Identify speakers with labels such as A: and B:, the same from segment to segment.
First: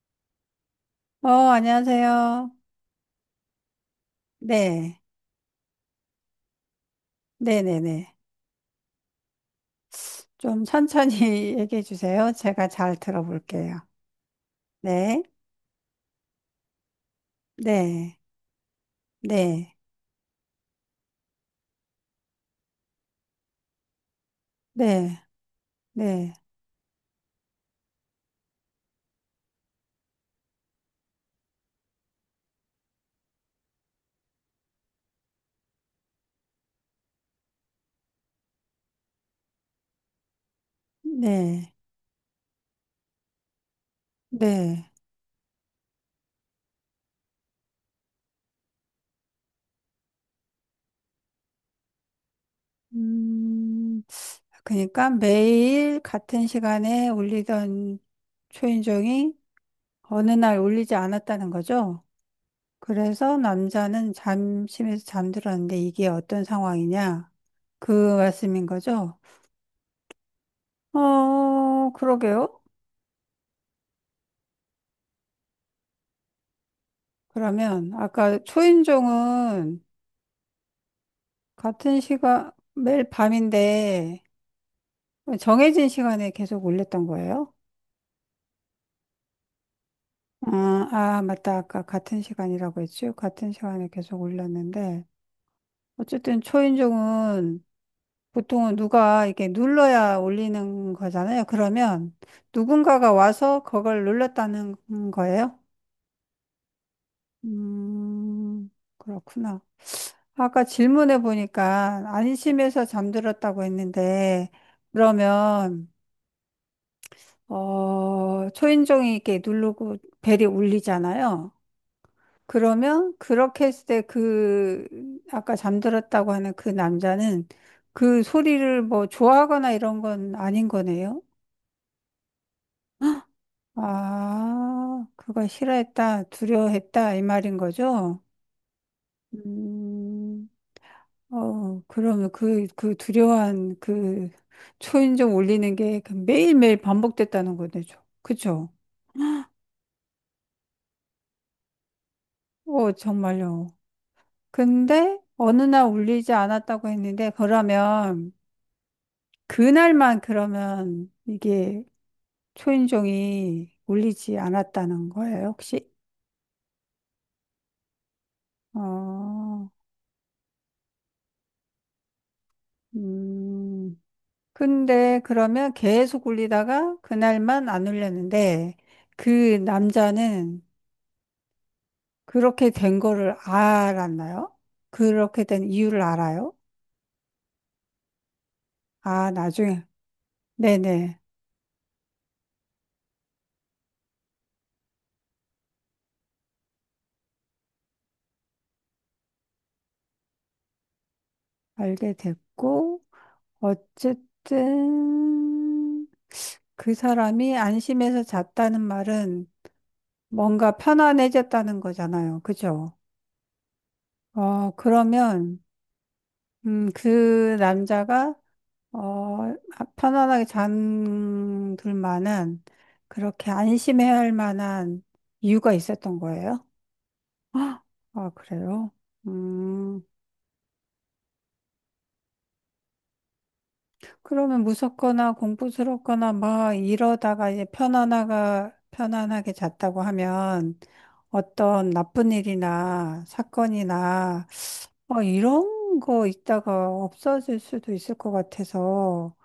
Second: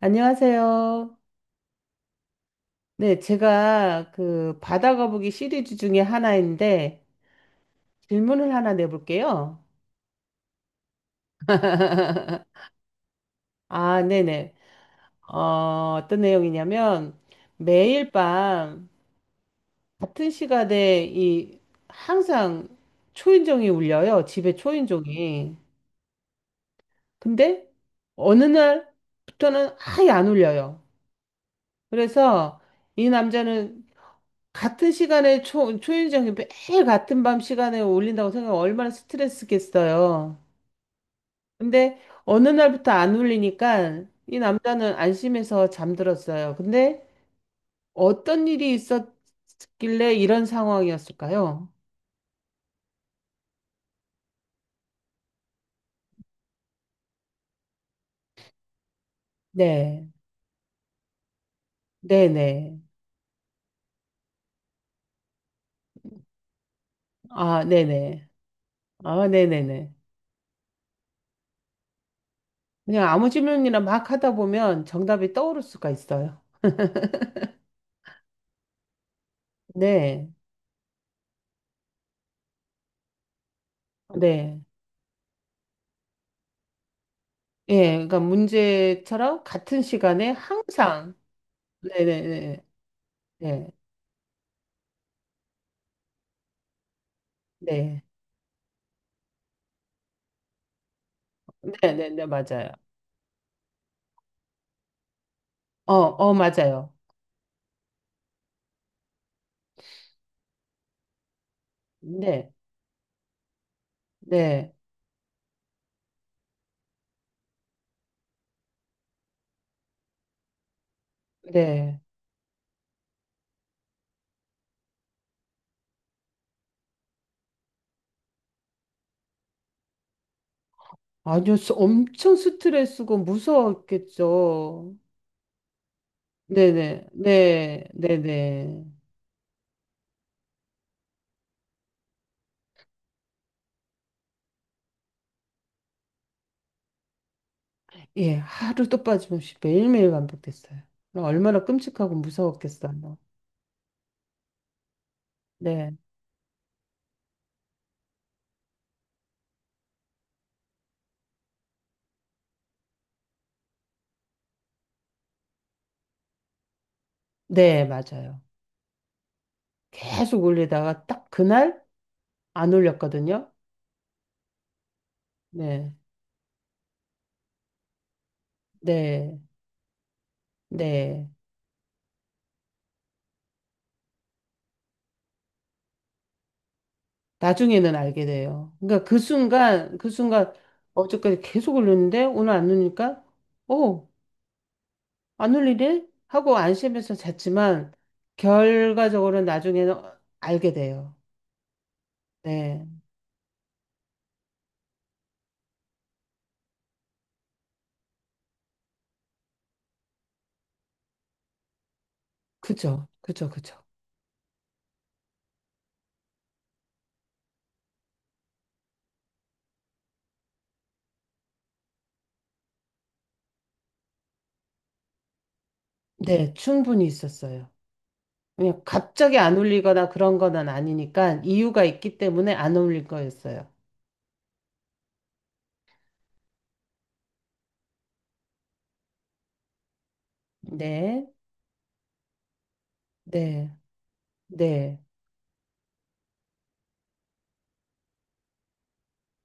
A: 안녕하세요.
B: 안녕하세요.
A: 네, 제가 그 바다
B: 네.
A: 거북이 시리즈 중에 하나인데
B: 네네네.
A: 질문을 하나 내볼게요.
B: 좀 천천히 얘기해 주세요. 제가 잘 들어볼게요.
A: 아, 네네.
B: 네.
A: 어, 어떤 내용이냐면 매일
B: 네.
A: 밤
B: 네.
A: 같은 시간에 이 항상 초인종이 울려요. 집에
B: 네.
A: 초인종이.
B: 네.
A: 근데 어느 날부터는 아예 안 울려요. 그래서 이 남자는 같은 시간에 초인종이 매일 같은 밤 시간에 울린다고 생각하면 얼마나 스트레스겠어요.
B: 네.
A: 근데 어느 날부터 안 울리니까 이
B: 네.
A: 남자는 안심해서 잠들었어요. 근데 어떤 일이 있었길래 이런 상황이었을까요?
B: 음, 그러니까 매일 같은 시간에 울리던 초인종이
A: 네,
B: 어느 날 울리지 않았다는 거죠.
A: 네네.
B: 그래서 남자는 잠심에서 잠들었는데 이게 어떤 상황이냐?
A: 아,
B: 그
A: 네네.
B: 말씀인 거죠.
A: 아, 네네네.
B: 그러게요.
A: 그냥 아무 질문이나 막 하다 보면 정답이 떠오를 수가 있어요.
B: 그러면 아까 초인종은
A: 네,
B: 같은 시간 매일 밤인데
A: 네.
B: 정해진 시간에 계속 올렸던 거예요?
A: 예, 그러니까 문제처럼 같은 시간에
B: 아,
A: 항상
B: 아, 맞다. 아까 같은
A: 네네네.
B: 시간이라고 했죠? 같은
A: 네,
B: 시간에 계속 올렸는데 어쨌든 초인종은
A: 네,
B: 보통은 누가 이렇게 눌러야 올리는 거잖아요.
A: 네, 네,
B: 그러면
A: 네, 맞아요.
B: 누군가가 와서 그걸 눌렀다는 거예요?
A: 어, 어, 맞아요.
B: 음. 그렇구나. 아까 질문해 보니까
A: 네,
B: 안심해서 잠들었다고 했는데,
A: 네,
B: 그러면, 초인종이 이렇게 누르고 벨이 울리잖아요.
A: 네.
B: 그러면 그렇게 했을 때 그, 아까 잠들었다고 하는 그 남자는 그 소리를 뭐 좋아하거나 이런 건 아닌 거네요.
A: 아주 엄청 스트레스고 무서웠겠죠.
B: 아, 그걸 싫어했다,
A: 네, 네,
B: 두려워했다, 이 말인
A: 네, 네,
B: 거죠?
A: 네.
B: 음. 그러면 그, 그 두려운 그 초인종 올리는 게그 매일매일 반복됐다는 거죠.
A: 예,
B: 그쵸?
A: 하루도 빠짐없이 매일매일 반복됐어요. 얼마나 끔찍하고
B: 어,
A: 무서웠겠어요.
B: 정말요. 근데 어느 날
A: 네,
B: 올리지 않았다고 했는데, 그러면 그날만 그러면 이게 초인종이 올리지 않았다는 거예요, 혹시?
A: 네, 맞아요.
B: 어,
A: 계속 올리다가 딱 그날 안 올렸거든요.
B: 음. 근데 그러면
A: 네,
B: 계속 올리다가 그날만 안 올렸는데,
A: 네,
B: 그 남자는
A: 네.
B: 그렇게 된 거를 알았나요? 그렇게 된 이유를 알아요?
A: 나중에는 알게 돼요. 그러니까 그
B: 아, 나중에.
A: 순간, 그 순간
B: 네네.
A: 어저까지 계속 울렸는데 오늘 안리니까 오 안 울리네? 하고 안심해서 잤지만 결과적으로는 나중에는 알게 돼요.
B: 알게
A: 네.
B: 됐고, 어쨌든 그 사람이 안심해서 잤다는 말은 뭔가 편안해졌다는 거잖아요. 그죠?
A: 그죠. 그죠. 그죠.
B: 그러면, 그 남자가, 어, 편안하게 잠들 만한, 그렇게 안심해야 할 만한 이유가 있었던
A: 네,
B: 거예요?
A: 충분히 있었어요.
B: 아, 아,
A: 그냥
B: 그래요?
A: 갑자기 안
B: 음,
A: 울리거나 그런 건 아니니까 이유가 있기 때문에 안 울릴 거였어요.
B: 그러면 무섭거나 공포스럽거나 막 이러다가 이제 편안하가, 편안하게 잤다고 하면
A: 네.
B: 어떤 나쁜 일이나
A: 네.
B: 사건이나
A: 네.
B: 뭐 이런 거 있다가 없어질 수도 있을 것 같아서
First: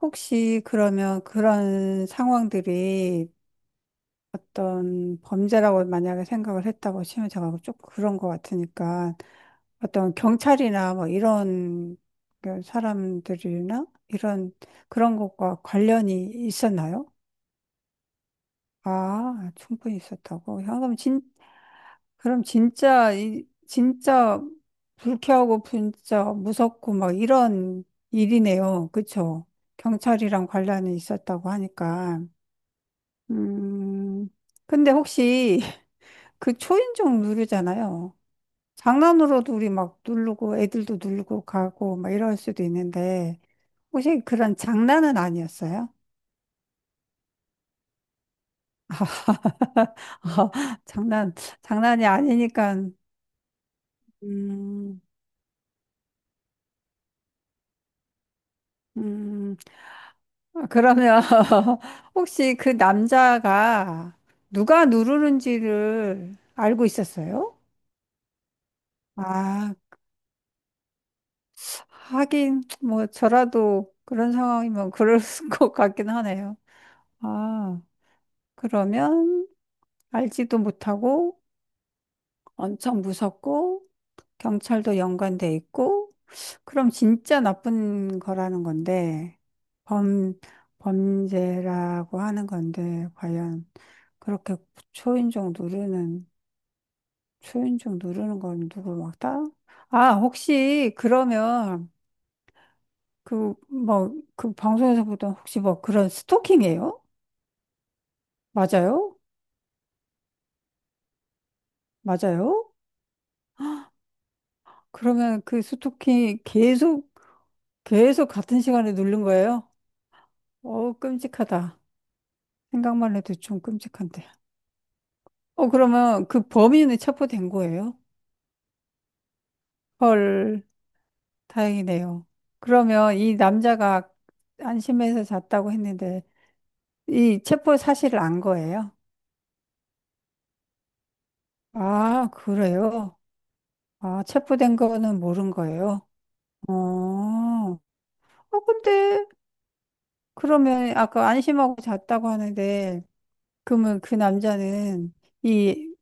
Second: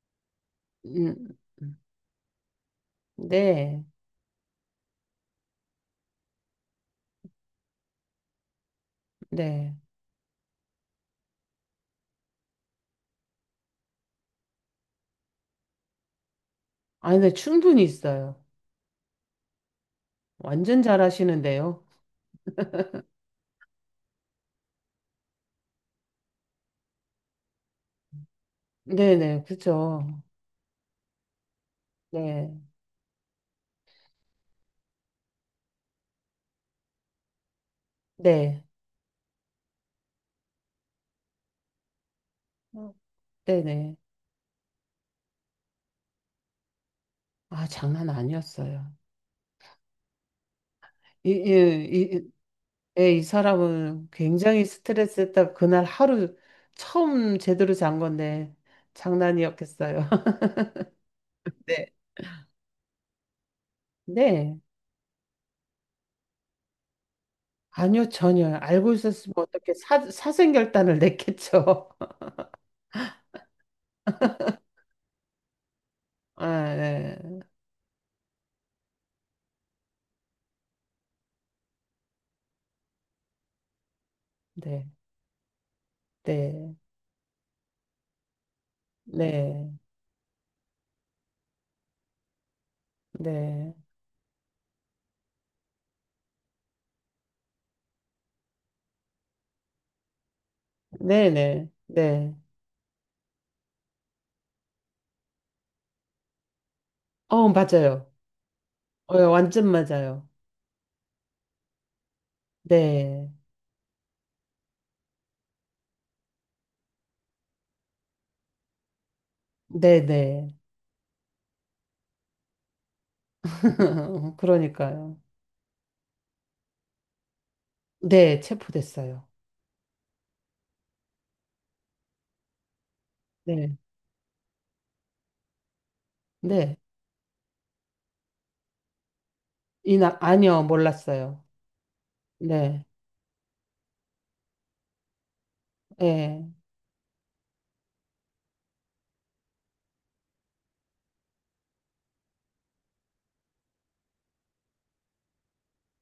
B: 혹시 그러면
A: 음, 음,
B: 그런 상황들이
A: 네.
B: 어떤 범죄라고 만약에 생각을 했다고 치면 제가 좀 그런 것 같으니까
A: 네.
B: 어떤 경찰이나 뭐 이런 그 사람들이나 이런 그런 것과 관련이 있었나요?
A: 아니, 근데 충분히 있어요.
B: 아, 충분히 있었다고. 야,
A: 완전
B: 그럼 진,
A: 잘하시는데요.
B: 그럼 진짜, 이, 진짜 불쾌하고 진짜 무섭고 막 이런 일이네요.
A: 네네,
B: 그쵸?
A: 그죠.
B: 경찰이랑 관련이 있었다고 하니까.
A: 네,
B: 음. 근데 혹시 그 초인종 누르잖아요.
A: 네,
B: 장난으로도 우리 막 누르고 애들도 누르고 가고 막 이럴 수도
A: 어,
B: 있는데
A: 네네.
B: 혹시 그런 장난은 아니었어요?
A: 아, 장난 아니었어요. 이,
B: 장난 장난이
A: 이, 이,
B: 아니니까
A: 예, 이 사람은 굉장히
B: 음,
A: 스트레스 했다. 그날 하루 처음 제대로 잔 건데
B: 음
A: 장난이었겠어요.
B: 아, 그러면
A: 네,
B: 혹시 그 남자가
A: 네.
B: 누가 누르는지를 알고 있었어요?
A: 아니요, 전혀. 알고 있었으면 어떻게
B: 아,
A: 사생결단을 냈겠죠.
B: 하긴 뭐 저라도 그런 상황이면 그럴 것 같긴 하네요.
A: 아, 네,
B: 아, 그러면 알지도 못하고 엄청 무섭고
A: 네,
B: 경찰도 연관돼 있고
A: 네,
B: 그럼 진짜 나쁜 거라는 건데
A: 네,
B: 범 범죄라고 하는 건데 과연
A: 네,
B: 그렇게 초인종 누르는 초인종 누르는 건 누구 막다? 아 혹시
A: 네, 네.
B: 그러면
A: 네.
B: 그 뭐 그 방송에서 보던 혹시 뭐 그런 스토킹이에요?
A: 어, 맞아요. 어,
B: 맞아요?
A: 예, 완전 맞아요.
B: 맞아요?
A: 네.
B: 그러면 그 스토킹 계속 같은 시간에 누른 거예요?
A: 네네.
B: 어, 끔찍하다. 생각만 해도 좀 끔찍한데.
A: 그러니까요.
B: 어, 그러면 그 범인은 체포된 거예요?
A: 네, 체포됐어요.
B: 헐, 다행이네요. 그러면 이
A: 네.
B: 남자가 안심해서 잤다고 했는데,
A: 네.
B: 이 체포 사실을 안 거예요?
A: 아니요, 몰랐어요.
B: 아,
A: 네.
B: 그래요? 아, 체포된 거는 모른 거예요?
A: 예.
B: 어, 어, 근데, 그러면 아까 안심하고 잤다고 하는데, 그러면 그 남자는 이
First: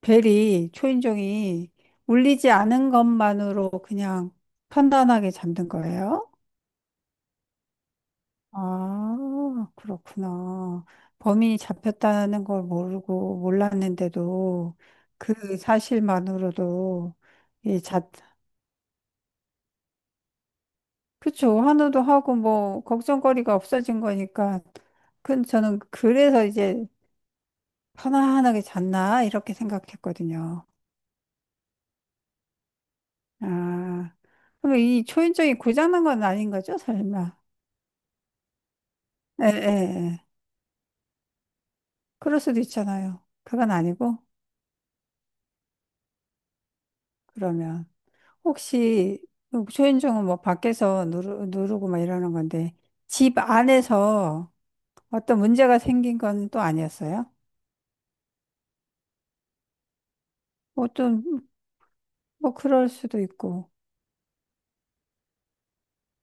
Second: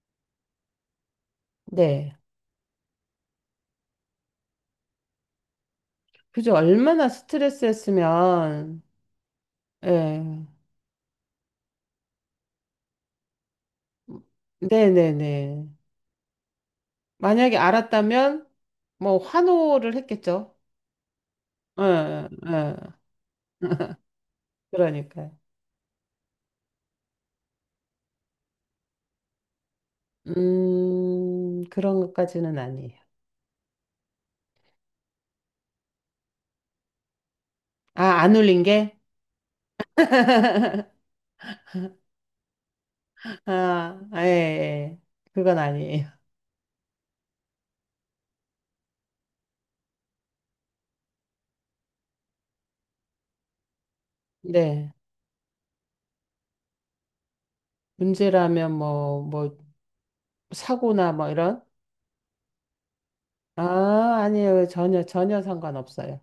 B: 벨이, 초인종이
A: 네.
B: 울리지 않은 것만으로 그냥 편안하게 잠든 거예요?
A: 그죠. 얼마나 스트레스였으면,
B: 아,
A: 예.
B: 그렇구나. 범인이 잡혔다는 걸 모르고 몰랐는데도 그
A: 네네네.
B: 사실만으로도
A: 만약에
B: 이 자,
A: 알았다면, 뭐, 환호를 했겠죠.
B: 그쵸. 환호도
A: 예,
B: 하고
A: 예. 예.
B: 뭐 걱정거리가 없어진 거니까.
A: 그러니까요.
B: 그 저는 그래서 이제 편안하게 잤나 이렇게 생각했거든요.
A: 그런 것까지는 아니에요.
B: 아, 그럼 이 초인종이 고장난 건 아닌 거죠, 설마?
A: 아, 안 울린 게?
B: 예, 예, 예. 그럴 수도 있잖아요. 그건
A: 아,
B: 아니고,
A: 아, 예, 예. 그건 아니에요.
B: 그러면. 혹시, 뭐 초인종은 뭐 밖에서 누르, 누르고 막 이러는 건데, 집 안에서
A: 네.
B: 어떤 문제가 생긴 건 또 아니었어요?
A: 문제라면 뭐, 사고나
B: 어떤,
A: 뭐 이런?
B: 뭐 그럴 수도 있고,
A: 아, 아니에요. 전혀, 전혀 상관없어요.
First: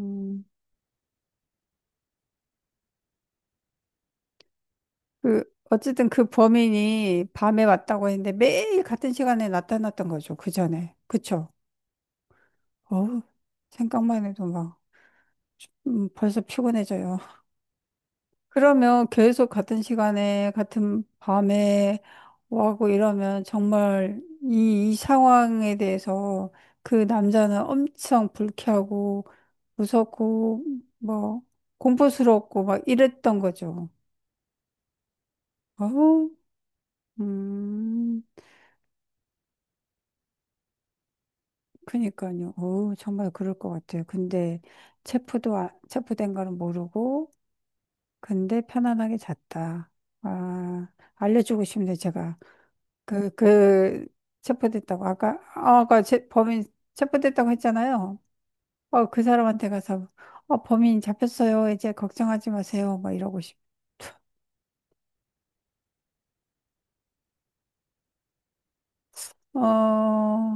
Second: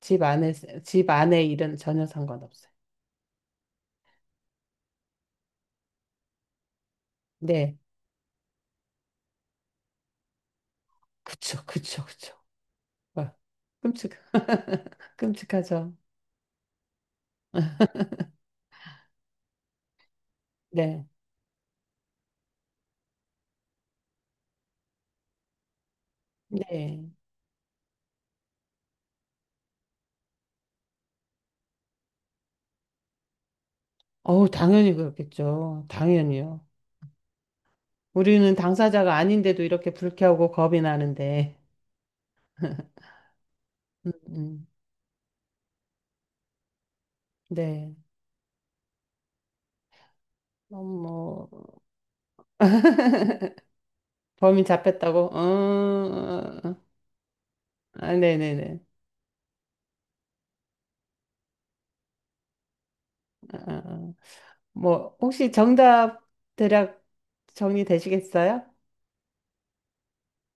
A: 집 안에, 집 안에 일은 전혀 상관없어요.
B: 그, 어쨌든 그 범인이 밤에
A: 네.
B: 왔다고 했는데 매일 같은 시간에 나타났던 거죠. 그 전에. 그쵸?
A: 그쵸, 그쵸, 그쵸.
B: 어우,
A: 와, 끔찍,
B: 생각만 해도 막,
A: 끔찍하죠.
B: 벌써 피곤해져요. 그러면 계속 같은 시간에, 같은
A: 네.
B: 밤에 와고 이러면 정말 이, 이 상황에 대해서 그
A: 네.
B: 남자는 엄청 불쾌하고 무섭고 뭐 공포스럽고 막 이랬던 거죠.
A: 어우, 당연히 그렇겠죠.
B: 어우,
A: 당연히요.
B: 음,
A: 우리는 당사자가 아닌데도 이렇게 불쾌하고 겁이 나는데.
B: 그니까요. 어우, 정말 그럴 것 같아요. 근데
A: 음,
B: 체포도, 아- 체포된 거는 모르고,
A: 네.
B: 근데 편안하게 잤다. 아,
A: 뭐,
B: 알려주고 싶네, 제가. 그, 그,
A: 범인
B: 체포됐다고,
A: 잡혔다고? 어,
B: 아까, 아, 아까 제, 범인
A: 어, 어.
B: 체포됐다고
A: 아,
B: 했잖아요.
A: 네네네.
B: 어, 그 사람한테 가서, 어, 범인 잡혔어요. 이제 걱정하지 마세요. 막 이러고
A: 아,
B: 싶.
A: 아, 아. 뭐, 혹시 정답 대략 정리되시겠어요?
B: 어,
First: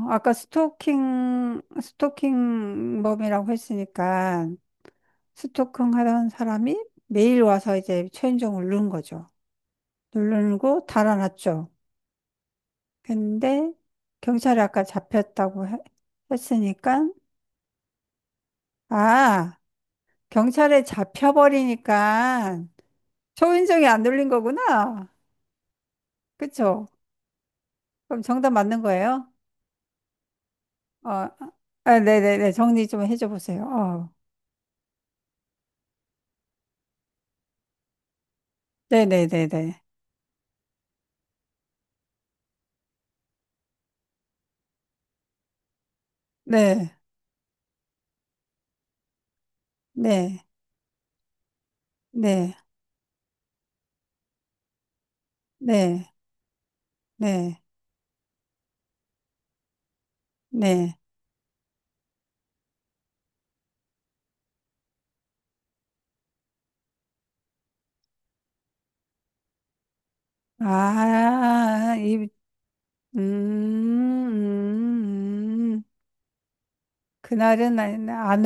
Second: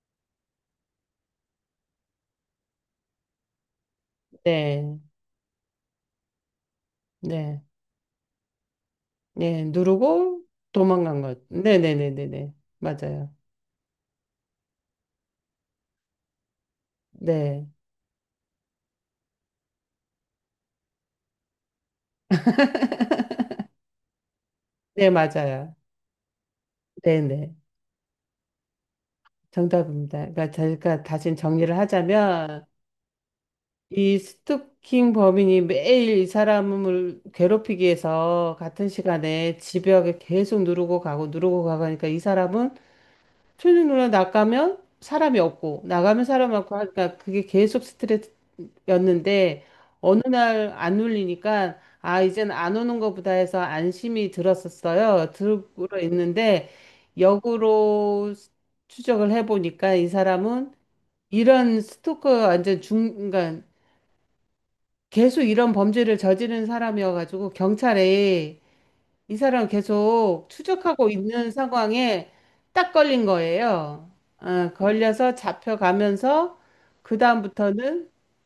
B: 아까 스토킹범이라고 했으니까,
A: 네,
B: 스토킹 하던 사람이 매일
A: 네,
B: 와서 이제 최은정을 누른 거죠.
A: 네. 누르고
B: 누르고
A: 도망간 것.
B: 달아났죠.
A: 네네네네네. 맞아요.
B: 근데, 경찰이 아까 잡혔다고 해- 했으니까,
A: 네,
B: 아, 경찰에 잡혀버리니까, 초인종이 안 눌린
A: 네,
B: 거구나.
A: 맞아요.
B: 그쵸?
A: 네네.
B: 그럼 정답 맞는 거예요?
A: 정답입니다. 그러니까 제가
B: 어,
A: 다시 정리를
B: 아, 네네네.
A: 하자면,
B: 정리 좀 해줘 보세요. 어,
A: 이 스토킹 범인이 매일 이 사람을 괴롭히기 위해서 같은 시간에
B: 네네네네.
A: 집벽에 계속 누르고 가고 누르고 가고 하니까 이 사람은 틀린 누나 나가면 사람이 없고 나가면 사람 많고
B: 네,
A: 하니까 그게 계속 스트레스였는데 어느
B: 네,
A: 날 안 울리니까 아 이젠
B: 네,
A: 안 오는 거보다 해서 안심이 들었었어요. 들고
B: 네,
A: 있는데
B: 네,
A: 역으로 추적을 해보니까 이 사람은
B: 네.
A: 이런 스토커 완전 중 그러니까 계속 이런 범죄를 저지른 사람이어가지고 경찰에 이 사람 계속 추적하고 있는
B: 아, 이,
A: 상황에 딱
B: 음,
A: 걸린 거예요. 걸려서
B: 음, 음.
A: 잡혀가면서
B: 그날은 안,
A: 그다음부터는
B: 안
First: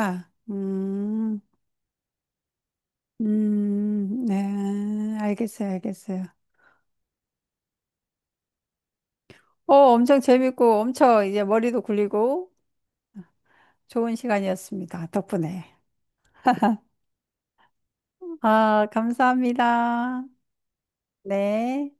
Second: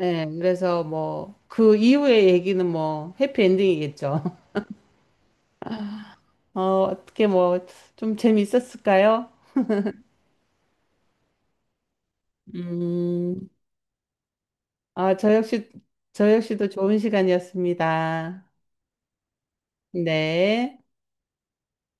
A: 예, 그래서 뭐 그 이후의 얘기는 뭐 해피엔딩이겠죠.
B: 네. 알겠어요, 알겠어요.
A: 어떻게 뭐 좀 재미있었을까요?
B: 어, 엄청 재밌고, 엄청 이제 머리도 굴리고,
A: 음,
B: 좋은 시간이었습니다.
A: 아, 저 역시
B: 덕분에.
A: 저 역시도 좋은 시간이었습니다.
B: 아, 감사합니다.
A: 네.
B: 네.